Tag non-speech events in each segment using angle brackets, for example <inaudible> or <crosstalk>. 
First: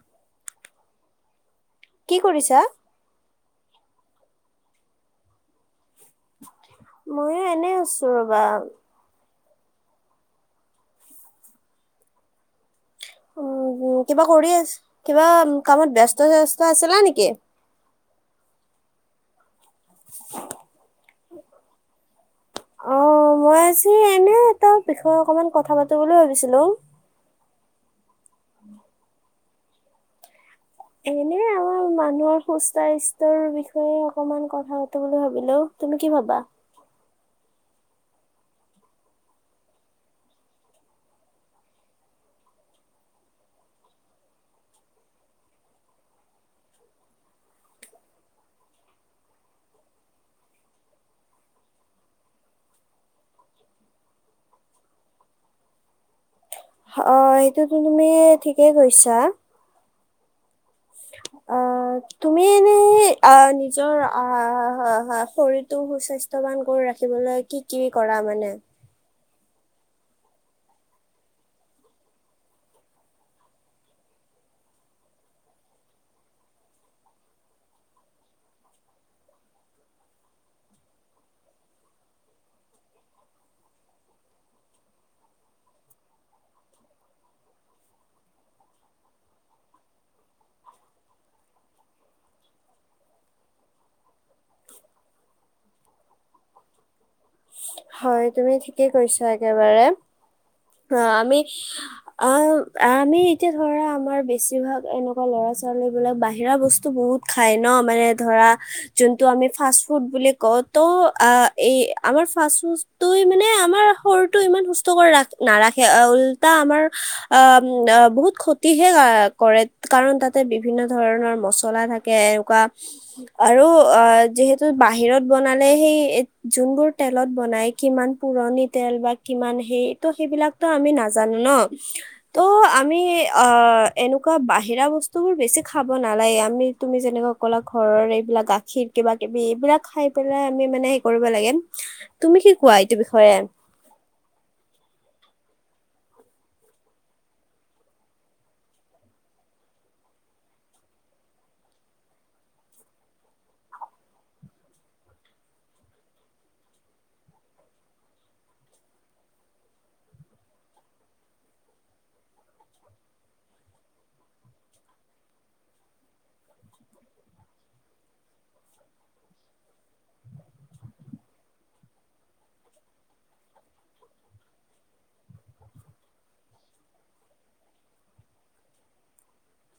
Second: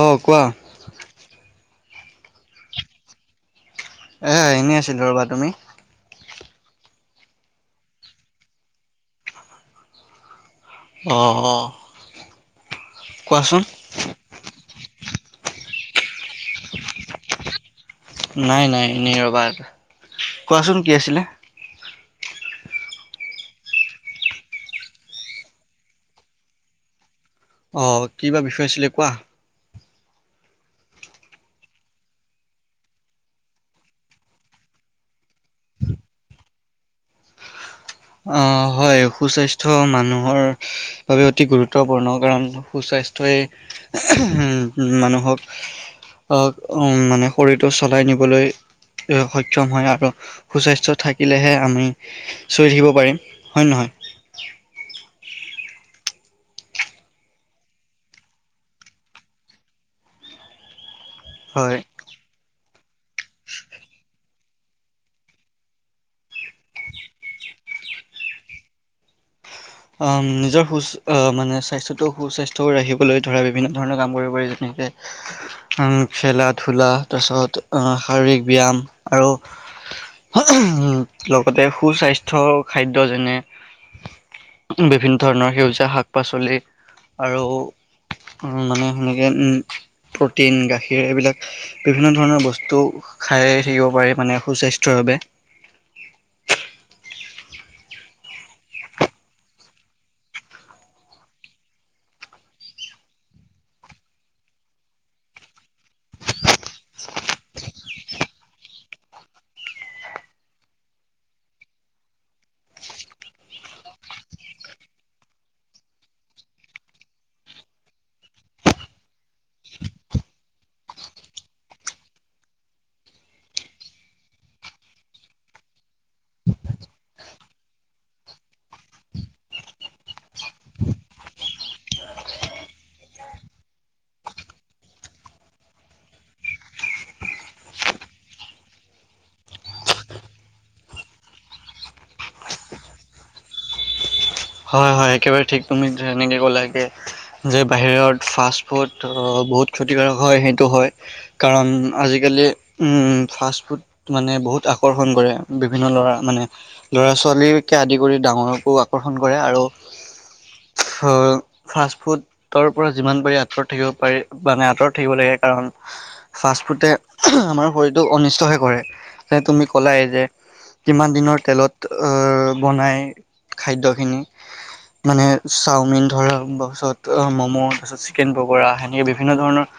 অঁ কোৱা। কি কৰিছা। এ এনেই আছিলো ৰ'বা তুমি ময়ো এনে আছো ৰবা। অঁ অ কোৱাচোন। উ কিবা কৰি আছো। কিবা কামত ব্যস্ত চস্ত আছিলা নেকি? নাই নাই এনেই ৰবা। কোৱাচোন কি আছিলে? অ মই আজি এনে এটা বিষয়ে অকমান কথা পাতো বুলি ভাবিছিলো। অ কিবা বিষয়ে আছিলে কোৱা। এনে আমাৰ মানুহৰ সুস্বাস্থ্যৰ বিষয়ে অকমান কথা পাতো বুলি ভাবিলো তুমি কি ভাবা আহ হয় সুস্বাস্থ্য মানুহৰ বাবে অতি গুৰুত্বপূৰ্ণ কাৰণ সুস্বাস্থ্যই মানুহক আহ মানে শৰীৰটো চলাই নিবলৈ সক্ষম হয় আৰু সুস্বাস্থ্য থাকিলেহে আমি চৈ থাকিব পাৰিম হয় নহয় অ সেইটোতো তুমি ঠিকেই কৈছা অ হয়। তুমি নে আ নিজৰ হা হা হা হা শৰীৰটো সুস্বাস্থ্যৱান কৰি ৰাখিবলৈ কি কি কৰা মানে নিজৰ সু মানে স্বাস্থ্যটো সুস্বাস্থ্য ৰাখিবলৈ ধৰা বিভিন্ন ধৰণৰ কাম কৰিব পাৰি যেনেকে খেলা ধূলা তাৰা পিছত শাৰীৰিক ব্যয়ায়াম আৰু লগতে সুস্বাস্থ্য খাদ্য যেনে বিভিন্ন ধৰণৰ সেউজীয়া শাক পাচলি আৰু মানে সেনেকৈ প্ৰটিন গাখীৰ এইবিলাক বিভিন্ন ধৰণৰ বস্তু খাই থাকিব পাৰি মানে সুস্বাস্থ্যৰ বাবে হয় তুমি ঠিকেই কৈছা একেবাৰে অ আমি অ আমি এতিয়া ধৰা আমাৰ বেছিভাগ এনেকুৱা লৰা ছোৱালী বিলাক বাহিৰা বস্তু বহুত খাই ন মানে ধৰা যোনটো আমি ফাষ্ট ফুড বুলি কওঁ ত আমাৰ ফ মান আমাৰ শৰীৰটো ইমান সুস্থ কৰি নাৰাখে উল্টা আমাৰ আহ বহুত ক্ষতিহে কৰে কাৰণ তাতে বিভিন্ন ধৰণৰ মচলা থাকে এনেকুৱা আৰু অ যিহেতু বাহিৰত বনালে সেই যোনবোৰ তেলত বনাই কিমান পুৰণি তেল বা কিমান হে ত সেইবিলাকতো আমি নাজানো ন ত' আমি অ এনেকুৱা বাহিৰা বস্তুবোৰ বেছি খাব নালাগে আমি তুমি যেনেকুৱা কলা ঘৰৰ এইবিলাক গাখীৰ কিবা কিবি এইবিলাক খাই পেলাই আমি মানে হে কৰিব লাগে তুমি কি কোৱা এইটো বিষয়ে হয় হয় একেবাৰে ঠিক তুমি সনেকে ক'লগে যে বাহিৰত ফাষ্ট ফুড বহুত ক্ষতিকাৰক হয় সেইটো হয় কাৰণ আজিকালি উ ফাষ্ট ফুড মানে বহুত আকৰ্ষণ কৰে বিভিন্ন ল'ৰা মানে ল'ৰা ছোৱালীকে আদি কৰি ডাঙৰকো আকৰ্ষণ ফাষ্ট ফুডৰ পৰা যিমান পাৰি আঁতৰত থাকিব পাৰি মানে আঁতৰত থাকিব লাগে কাৰণ ফাষ্ট ফুডে আমাৰ শৰীৰটো অনিষ্টহে কৰে যে তুমি ক'লাই যে কিমান দিনৰ তেলত বনাই খাদ্য মানে চাওমিন ধৰা পিছত ম'ম' তাৰপিছত চিকেন পগোৰা সেনেকৈ বিভিন্ন ধৰণৰ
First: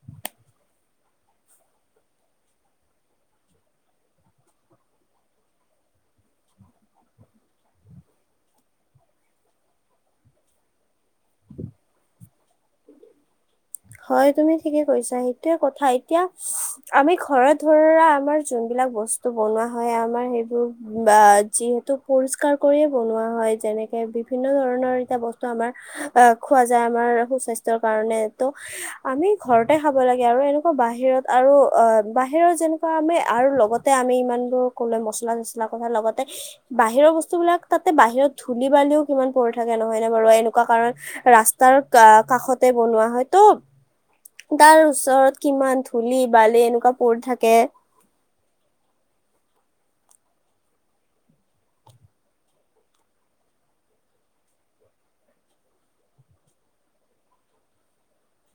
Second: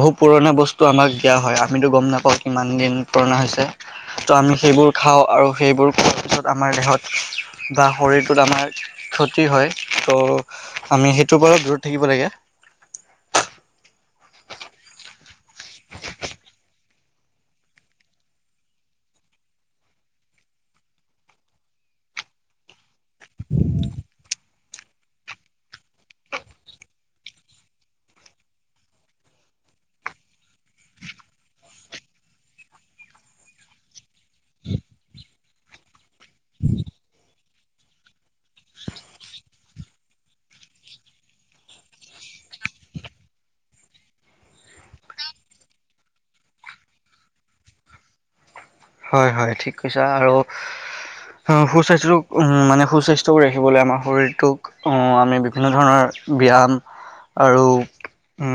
বহু পুৰণা বস্তু আমাক দিয়া হয় আমিতো গম নাপাওঁ কিমান দিন পুৰণা হৈছে ত' আমি সেইবোৰ খাওঁ আৰু সেইবোৰ খোৱাৰ পিছত আমাৰ দেহত বা শৰীৰটোত আমাৰ ক্ষতি হয় ত' আমি সেইটোৰ পৰালপ দুৰত থাকিব লাগে হয় তুমি ঠিকে কৰিছা সেইতো কথা এতিয়া আমি ঘৰ ধৰা আমাৰ যোনবিলাক বস্তু বনোৱা হয় আমাৰ সেইবোৰ যিহেতু পৰিষ্কাৰ কৰি বনোৱা হয় যেনেকে বিভিন্ন বিভিন্ন ধৰণৰ এতিয়া বস্তু আমাৰ আহ খোৱা যায় আমাৰ সুস্বাস্থ্যয়ৰ কাৰণে ত আমি ঘৰতে খাব লাগে আৰু এনেকুৱা বাহিৰত আৰু বাহিৰত যেনেকুৱা আমি আৰু লগতে আমি ইমানবোৰ ক'লে মচলা চছলা কথা লগতে বাহিৰৰ বস্তুবিলাক তাতে বাহিৰত ধূলি বালিও কিমান পৰি থাকে নহয় নে বাৰু এনেকুৱা কাৰণ ৰাস্তাৰ কাষতে বনোৱা হয় ত' তাৰ ওচৰত কিমান ধূলি বালি এনেকুৱা পৰি থাকে হয় হয় ঠিক কৈছা আৰু সুস্বাস্থ্যটোক মানে সুস্বাস্থ্য কৰি ৰাখিবলৈ আমাৰ শৰীৰটোক আমি বিভিন্ন ধৰণৰ ব্যায়াম আৰু উ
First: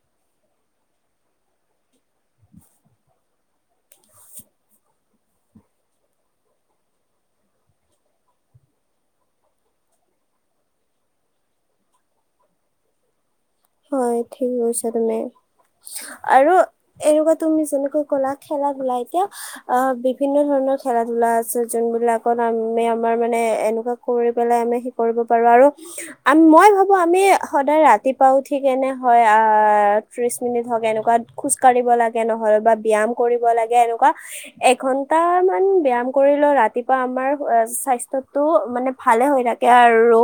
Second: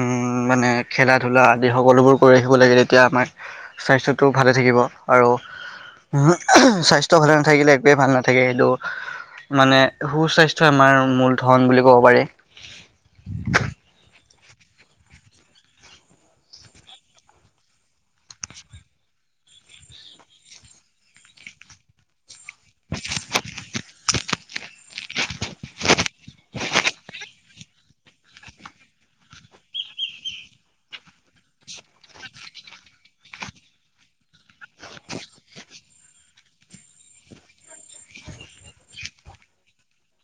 মানে খেলা ধূলা আদি সকলোবোৰ কৰি ৰাখিব লাগে তেতিয়া আমাৰ স্বাস্থ্যটো ভালে থাকিব। আৰু স্বাস্থ্য ভালে নাথাকিলে একোৱেই ভাল নাথাকে সেইটো মানে সুস্বাস্থ্যই আমাৰ মূল ধন বুলি ক'ব পাৰি। হয় ঠিক গৈছা তুমি আৰু এনেকুৱা তুমি যেনেকৈ কলা খেলা ধূলা এতিয়া আহ বিভিন্ন ধৰণৰ খেলা ধূলা আছে যোনবলাকত আমি আমাৰ মানে এনেকুৱা কৰি পেলাই আমি সেই কৰিব পাৰো আৰু আ মই ভাবো আমি সদায় ৰাতিপাও ঠিক এনে হয় আহ ত্ৰিশ মিনিট হওক এনেকুৱা খোজ কাঢ়িব লাগে নহলে বা ব্যয়ায়াম কৰিব লাগে এনেকুৱা এঘন্টামান ব্যায়াম কৰিলেও ৰাতিপুৱা আমাৰ স্বাস্থ্যটো মানে ভালে হৈ থাকে আৰু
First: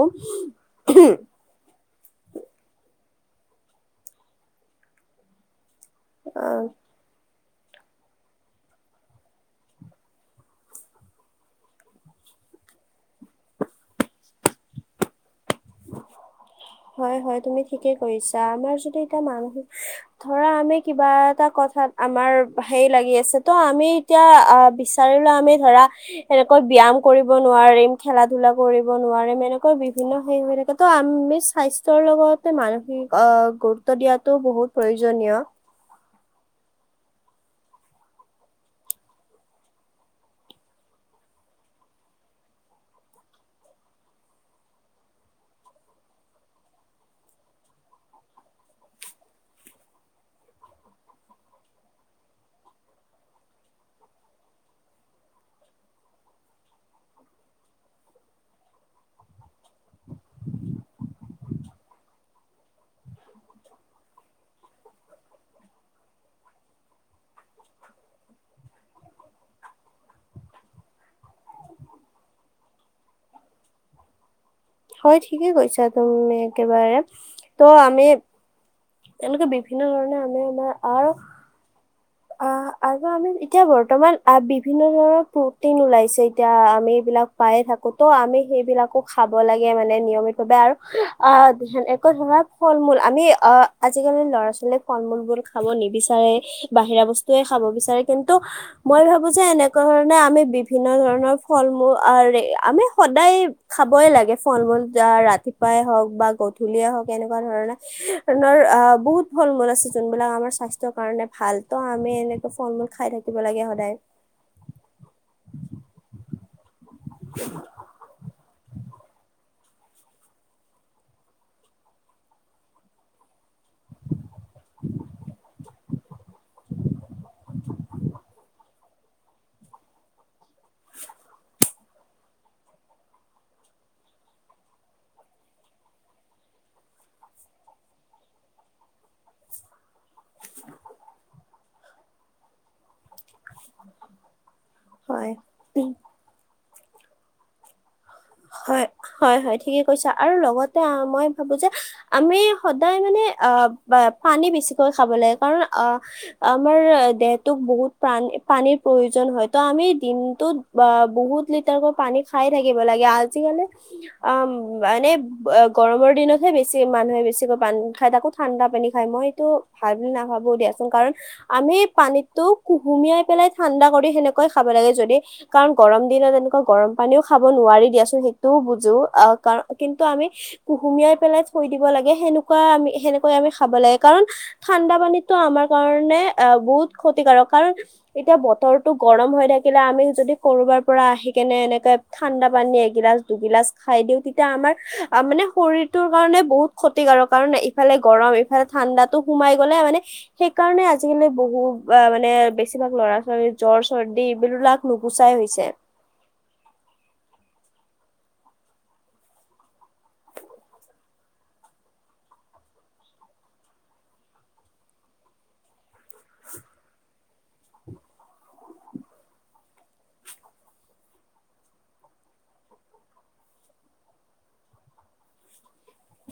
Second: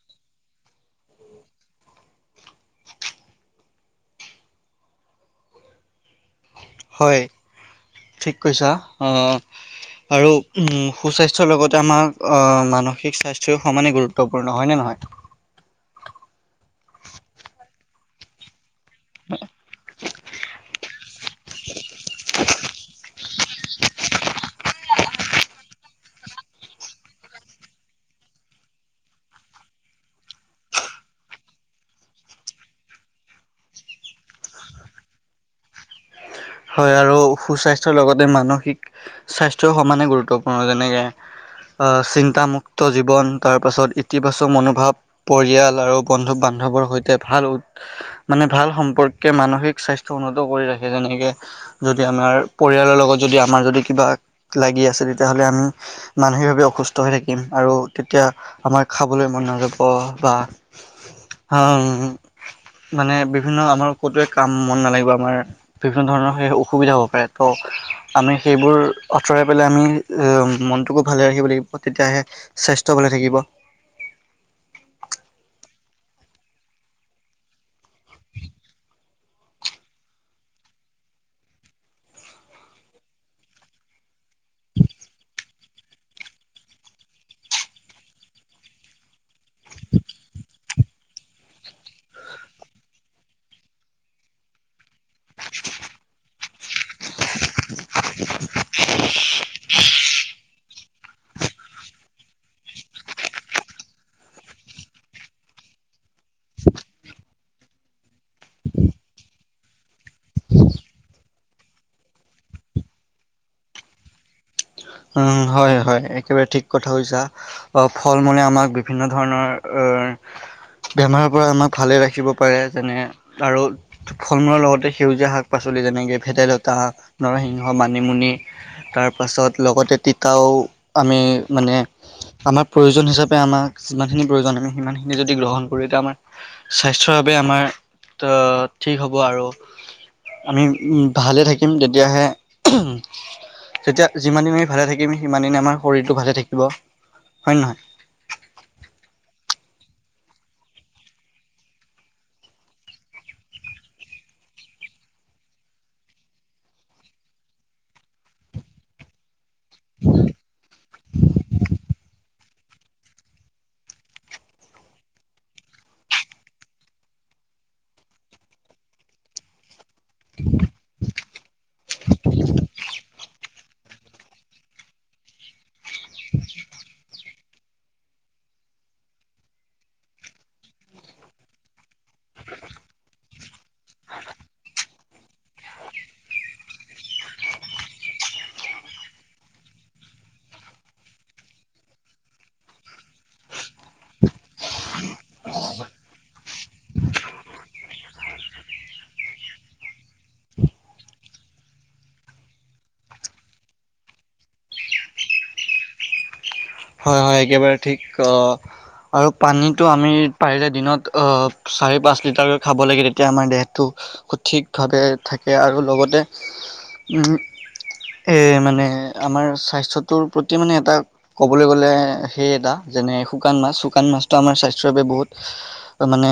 অ হয় ঠিক কৈছা আৰু সুস্বাস্থ্যৰ লগতে আমাৰ মানসিক স্বাস্থ্যই সমানে গুৰুত্বপূৰ্ণ হয় নে নহয় <unintelligible> হয় হয় তুমি ঠিকে কৰিছা আমাৰ যদি এতিয়া মানুহ ধৰা আমি কিবা এটা কথাত আমাৰ হেই লাগি আছে ত' আমি এতিয়া আহ বিচাৰিলো আমি ধৰা এনেকৈ ব্যায়াম কৰিব নোৱাৰিম খেলা ধূলা কৰিব নোৱাৰিম এনেকৈ বিভিন্ন সেইনেকে ত আমি স্বাস্থ্যৰ লগতে মানসিক গুৰুত্ব দিয়াটো বহুত প্ৰয়োজনীয় হয় আৰু সুস্বাস্থ্যয়ৰ লগতে মানসিক স্বাস্থ্যয় সমানে গুৰুত্বপূৰ্ণ যেনেকে আহ চিন্তামুক্ত জীৱন তাৰ পাছত ইতিবাচক মনোভাৱ পৰিয়াল আৰু বন্ধু বান্ধৱৰ সৈতে ভাল মানে ভাল সম্পৰ্কে মানসিক স্বাস্থয় উন্নত কৰি ৰাখে যেনেকে যদি আমাৰ পৰিয়ালৰ লগত যদি আমাৰ যদি কিবা লাগি আছে তেতিয়াহলে আমি মানসিকভাৱে অসুস্থ হৈ থাকিম আৰু তেতিয়া আমাৰ খাবলৈ মন নাযাব বা হ মানে বিভিন্ন আমাৰ ক'তোৱে কাম মন নালাগিব আমাৰ বিভিন্ন ধৰণৰ সেই অসুবিধা হ'ব পাৰে ত' আমি সেইবোৰ আঁতৰাই পেলাই আমি মনটোকো ভালে ৰাখিব লাগিব তেতিয়াহে স্বাস্থ্য ভালে থাকিব। হয় ঠিকেই কৈছা তুমি একেবাৰে ত' আমি এনেকুৱা বিভিন্ন ধৰণে আমি আমাৰ আৰ অ আৰু আমি এতিয়া বৰ্তমান বিভিন্ন ধৰণৰ প্ৰটিন ওলাইছে এতিয়া আমি এইবিলাক পায়ে থাকো ত' আমি সেইবিলাকো খাব লাগে মানে নিয়মিতভাৱে আৰু অ ধান একো ধৰণৰ ফল মূল আমি অ আজিকালি ল'ৰা ছোৱালী ফল মূলবোৰ খাব নিবিচাৰে <unintelligible> বাহিৰা বস্তুৱে খাব বিচাৰে কিন্তু মই ভাবোঁ যে এনেকুৱা ধৰণে আমি বিভিন্ন ধৰণৰ ফল মূল আমি সদায় খাবই লাগে ফল মূল ৰাতিপুৱাই হওক বা গধূলিয়েই হওক এনেকুৱা ধৰণেৰ বহুত ফল মূল আছে যোনবিলাক আমাৰ স্বাস্থ্যৰ কাৰণে ভাল ত আমি এনেকে ফল মূল খাই থাকিব লাগে সদায় উম হয় হয় একেবাৰে ঠিক কথা কৈ চা বা ফল মূলে আমাক বিভিন্ন ধৰণৰ বেমাৰৰ পৰা আমাক ভালে ৰাখিব পাৰে যেনে আৰু ফল মূলৰ লগতে সেউজীয়া শাক পাচলি যেনেকৈ ভেদাইলতা, নৰসিংহ, মানিমুনি, তাৰপাছত লগতে তিতাও আমি মানে আমাৰ প্ৰয়োজন হিচাপে আমাক যিমানখিনি প্ৰয়োজন আমি সিমানখিনি যদি গ্ৰহণ কৰো এতিয়া আমাৰ স্বাস্থ্যৰ বাবে আমাৰ ঠিক হ'ব আৰু আমি উ ভালে থাকিম তেতিয়াহে তেতিয়া যিমানে ভালে থাকিম হয় সিমান দিনে আমাৰ শৰীৰটো ভালে থাকিব হয় নহয় হয় হয় হয় ঠিকেই কৈছা আৰু লগতে মই ভাবো যে আমি সদায় মানে আ পানী বেছিকৈ খাব লাগে কাৰণ অ আমাৰ দেহটোক বহুত প্ৰানী পানীৰ প্ৰয়োজন হয়। ত আমি দিনটোত বা বহুত লিটাৰকৈ পানী খাই থাকিব লাগে আজিকালি অ মানে গৰমৰ দিনতহে বেছি মানুহে বেছিকৈ পানী খায় তাকো ঠাণ্ডা পানী খায় মইতো ভাল বুলি নাভাবো দিয়াচোন কাৰণ আমি পানীতো কুহুমিয়াই পেলাই ঠাণ্ডা কৰি সেনেকৈ খাব লাগে যদি কাৰণ গৰম দিনত এনেকুৱা গৰম পানীও খাব নোৱাৰি দিয়াচোন সেইটোও বুজো কিন্তু আমি কুহুমিয়াই পেলাই থৈ দিব লাগে সেনেকুৱা আমি সেনেকৈ আমি খাব লাগে কাৰণ ঠাণ্ডা পানীটো আমাৰ কাৰণে বহুত ক্ষতিকাৰক কাৰণ এতিয়া বতৰটো গৰম হৈ থাকিলে আমি যদি কৰবাৰ পৰা আহি কেনে এনেকে ঠাণ্ডা পানী গিলাচ দুগিলাচ খাই দিও তেতিয়া আমাৰ মানে শৰীৰটোৰ কাৰণে বহুত ক্ষতিকাৰক কাৰণ ইফালে গৰম ইফালে ঠাণ্ডাটো সোমাই গলে মানে সেইকাৰণে আজিকালি বহুত মানে বেছিভাগ লৰা ছোৱালী জ্বৰ, চৰ্দি এইবিলাক নুগুচাই হৈছে হয় হয় একেবাৰে ঠিক আৰু পানীটো আমি পাৰিলে দিনত চাৰি পাঁচ লিটাৰ খাব লাগে তেতিয়া আমাৰ দেহটো সঠিকভাৱে থাকে আৰু লগতে উ এ মানে আমাৰ স্বাস্থ্যটোৰ প্ৰতি মানে এটা ক'বলৈ গ'লে সেই এটা যেনে শুকান মাছ শুকান মাছটো আমাৰ স্বাস্থ্যৰ বাবে বহুত মানে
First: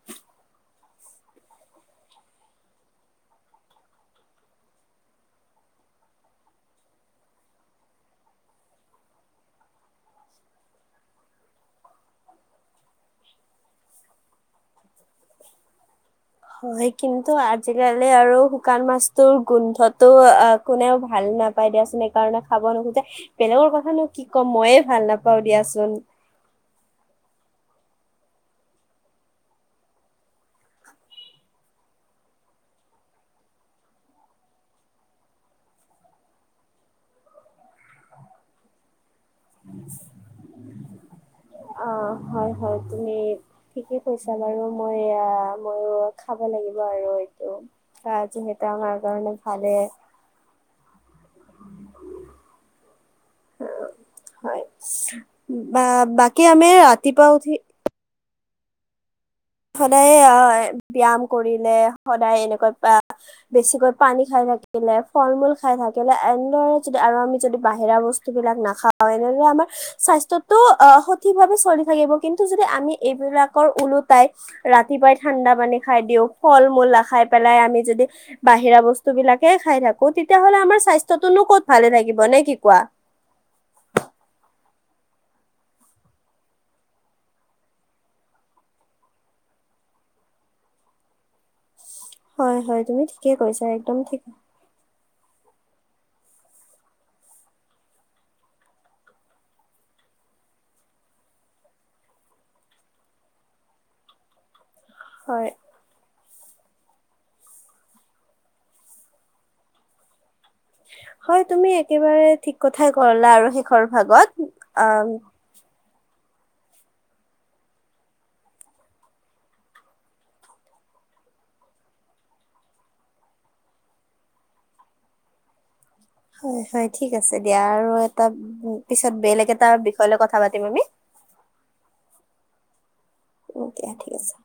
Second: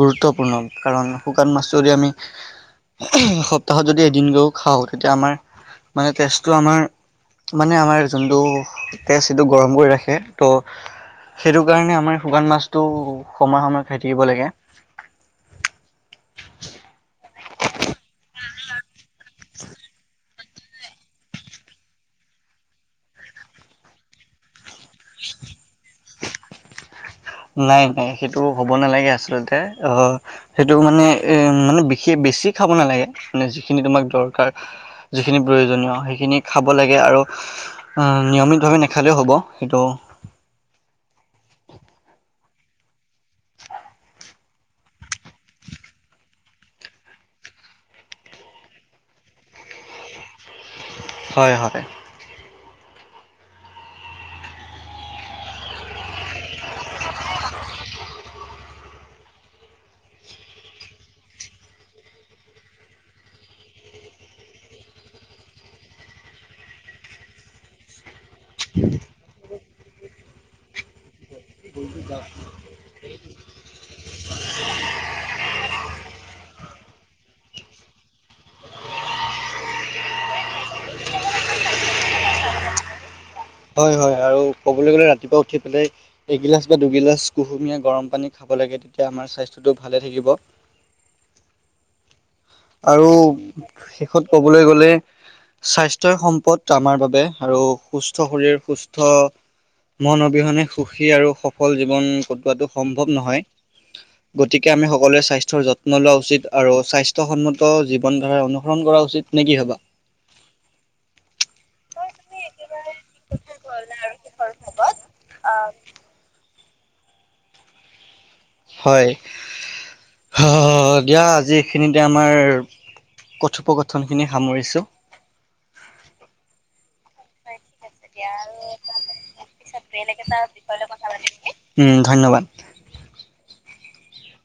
গুৰুত্বপূৰ্ণ কাৰণ শুকান মাছটো যদি আমি সপ্তাহত যদি এদিন কেও খাওঁ তেতিয়া আমাৰ মানে তেজটো আমাৰ মানে আমাৰ যোনটো তেজ সিটো গৰম কৰি ৰাখে ত' সেইটো কাৰণে আমাৰ শুকান মাছটো সময়ে সময়ে খাই থাকিব লাগে হয় কিন্তু আজিকালি আৰু শুকান মাছ তোৰ গোন্ধটো আ কোনেও ভাল নাপায় দিয়াচোন সেইকাৰণে খাব নোখোজে বেলেগৰ কথানো কি ক'ম ময়ে ভাল নাপাও দিয়াচোন নাই নাই সেইটো হ'ব নালাগে আচলতে আহ সেইটো মানে এ মানে বিশেষ বেছি খাব নালাগে মানে যিখিনি তোমাক দৰকাৰ যিখিনি প্ৰয়োজনীয় সেইখিনি খাব লাগে আৰু নিয়মিত ভাৱে নাখালেও হ'ব সেইটো অ হয় হয় তুমি ঠিকে কৈছা বাৰু মই ময়ো খাব লাগিব আৰু এইটো বা যিহেতু আমাৰ কাৰণে ভালে হয় হয় হয় বা বাকী আমি ৰাতিপুৱা উঠি সদায় অ ব্যায়াম কৰিলে সদায় এনেকৈ বেছিকৈ পানী খাই থাকিলে ফল মূল খাই থাকিলে এনেদৰে যদি আৰু আমি যদি বাহিৰা বস্তু বিলাক নাখাও এনেদৰে আমাৰ স্বাস্থ্যটো আ সঠিক ভাৱে চলি থাকিব কিন্তু যদি আমি এইবিলাক ওলো তাই ৰাতিপুৱাই ঠাণ্ডা পানী খাই দিও ফল মূলা খাই পেলাই আমি যদি বাহিৰা বস্তু বিলাকে খাই থাকো তেতিয়াাহ'লে আমাৰ স্বাস্থ্য টোনো ক'ত ভালে থাকিব নে কি কোৱা হয় হয় আৰু ক'বলৈ গলে ৰাতিপুৱাই এগিলাচ বা দুগিলাচ মান কুসুমিয়া গৰম পানী খাব লাগে তেতিয়া আমাৰ স্বাস্থ্য ভালেই থাকিব। হয় হয় তুমি আৰু ঠিকে কৈছা একদম ঠিক শেষত ক'বলৈ গ'লে স্বাস্থ্যয় সম্পদ আমাৰ বাবে আৰু সুস্থ। শৰীৰ সুস্থ মন অবিহনে সুখী আৰু সফল জীৱন কটোৱাটো সম্ভৱ নহয় গতিকে- কে আমি সকলোৱে হয় স্বাস্থ্যৰ যত্ন লোৱা উচিত। আৰু স্বাস্থ্যসন্মত জীৱনধাৰা অনুসৰণ কৰা উচিত নে কি ভাবা। হয় তুমি একেবাৰে ঠিক কথাই কোৱা ক'লা আৰু শেষৰ ভাগত আহ- হয় দিয়া আজি এইখিনিতে আমাৰ কথোপগথনখিনি সামৰিছোঁ। হয় হয় ঠিক আছে। এতিয়া আৰু এটা পিছত বেলেগ এটা বিষয় লৈ কথা পাতিম আমি। উম, <inaudible> অ'কে ঠিক আছে।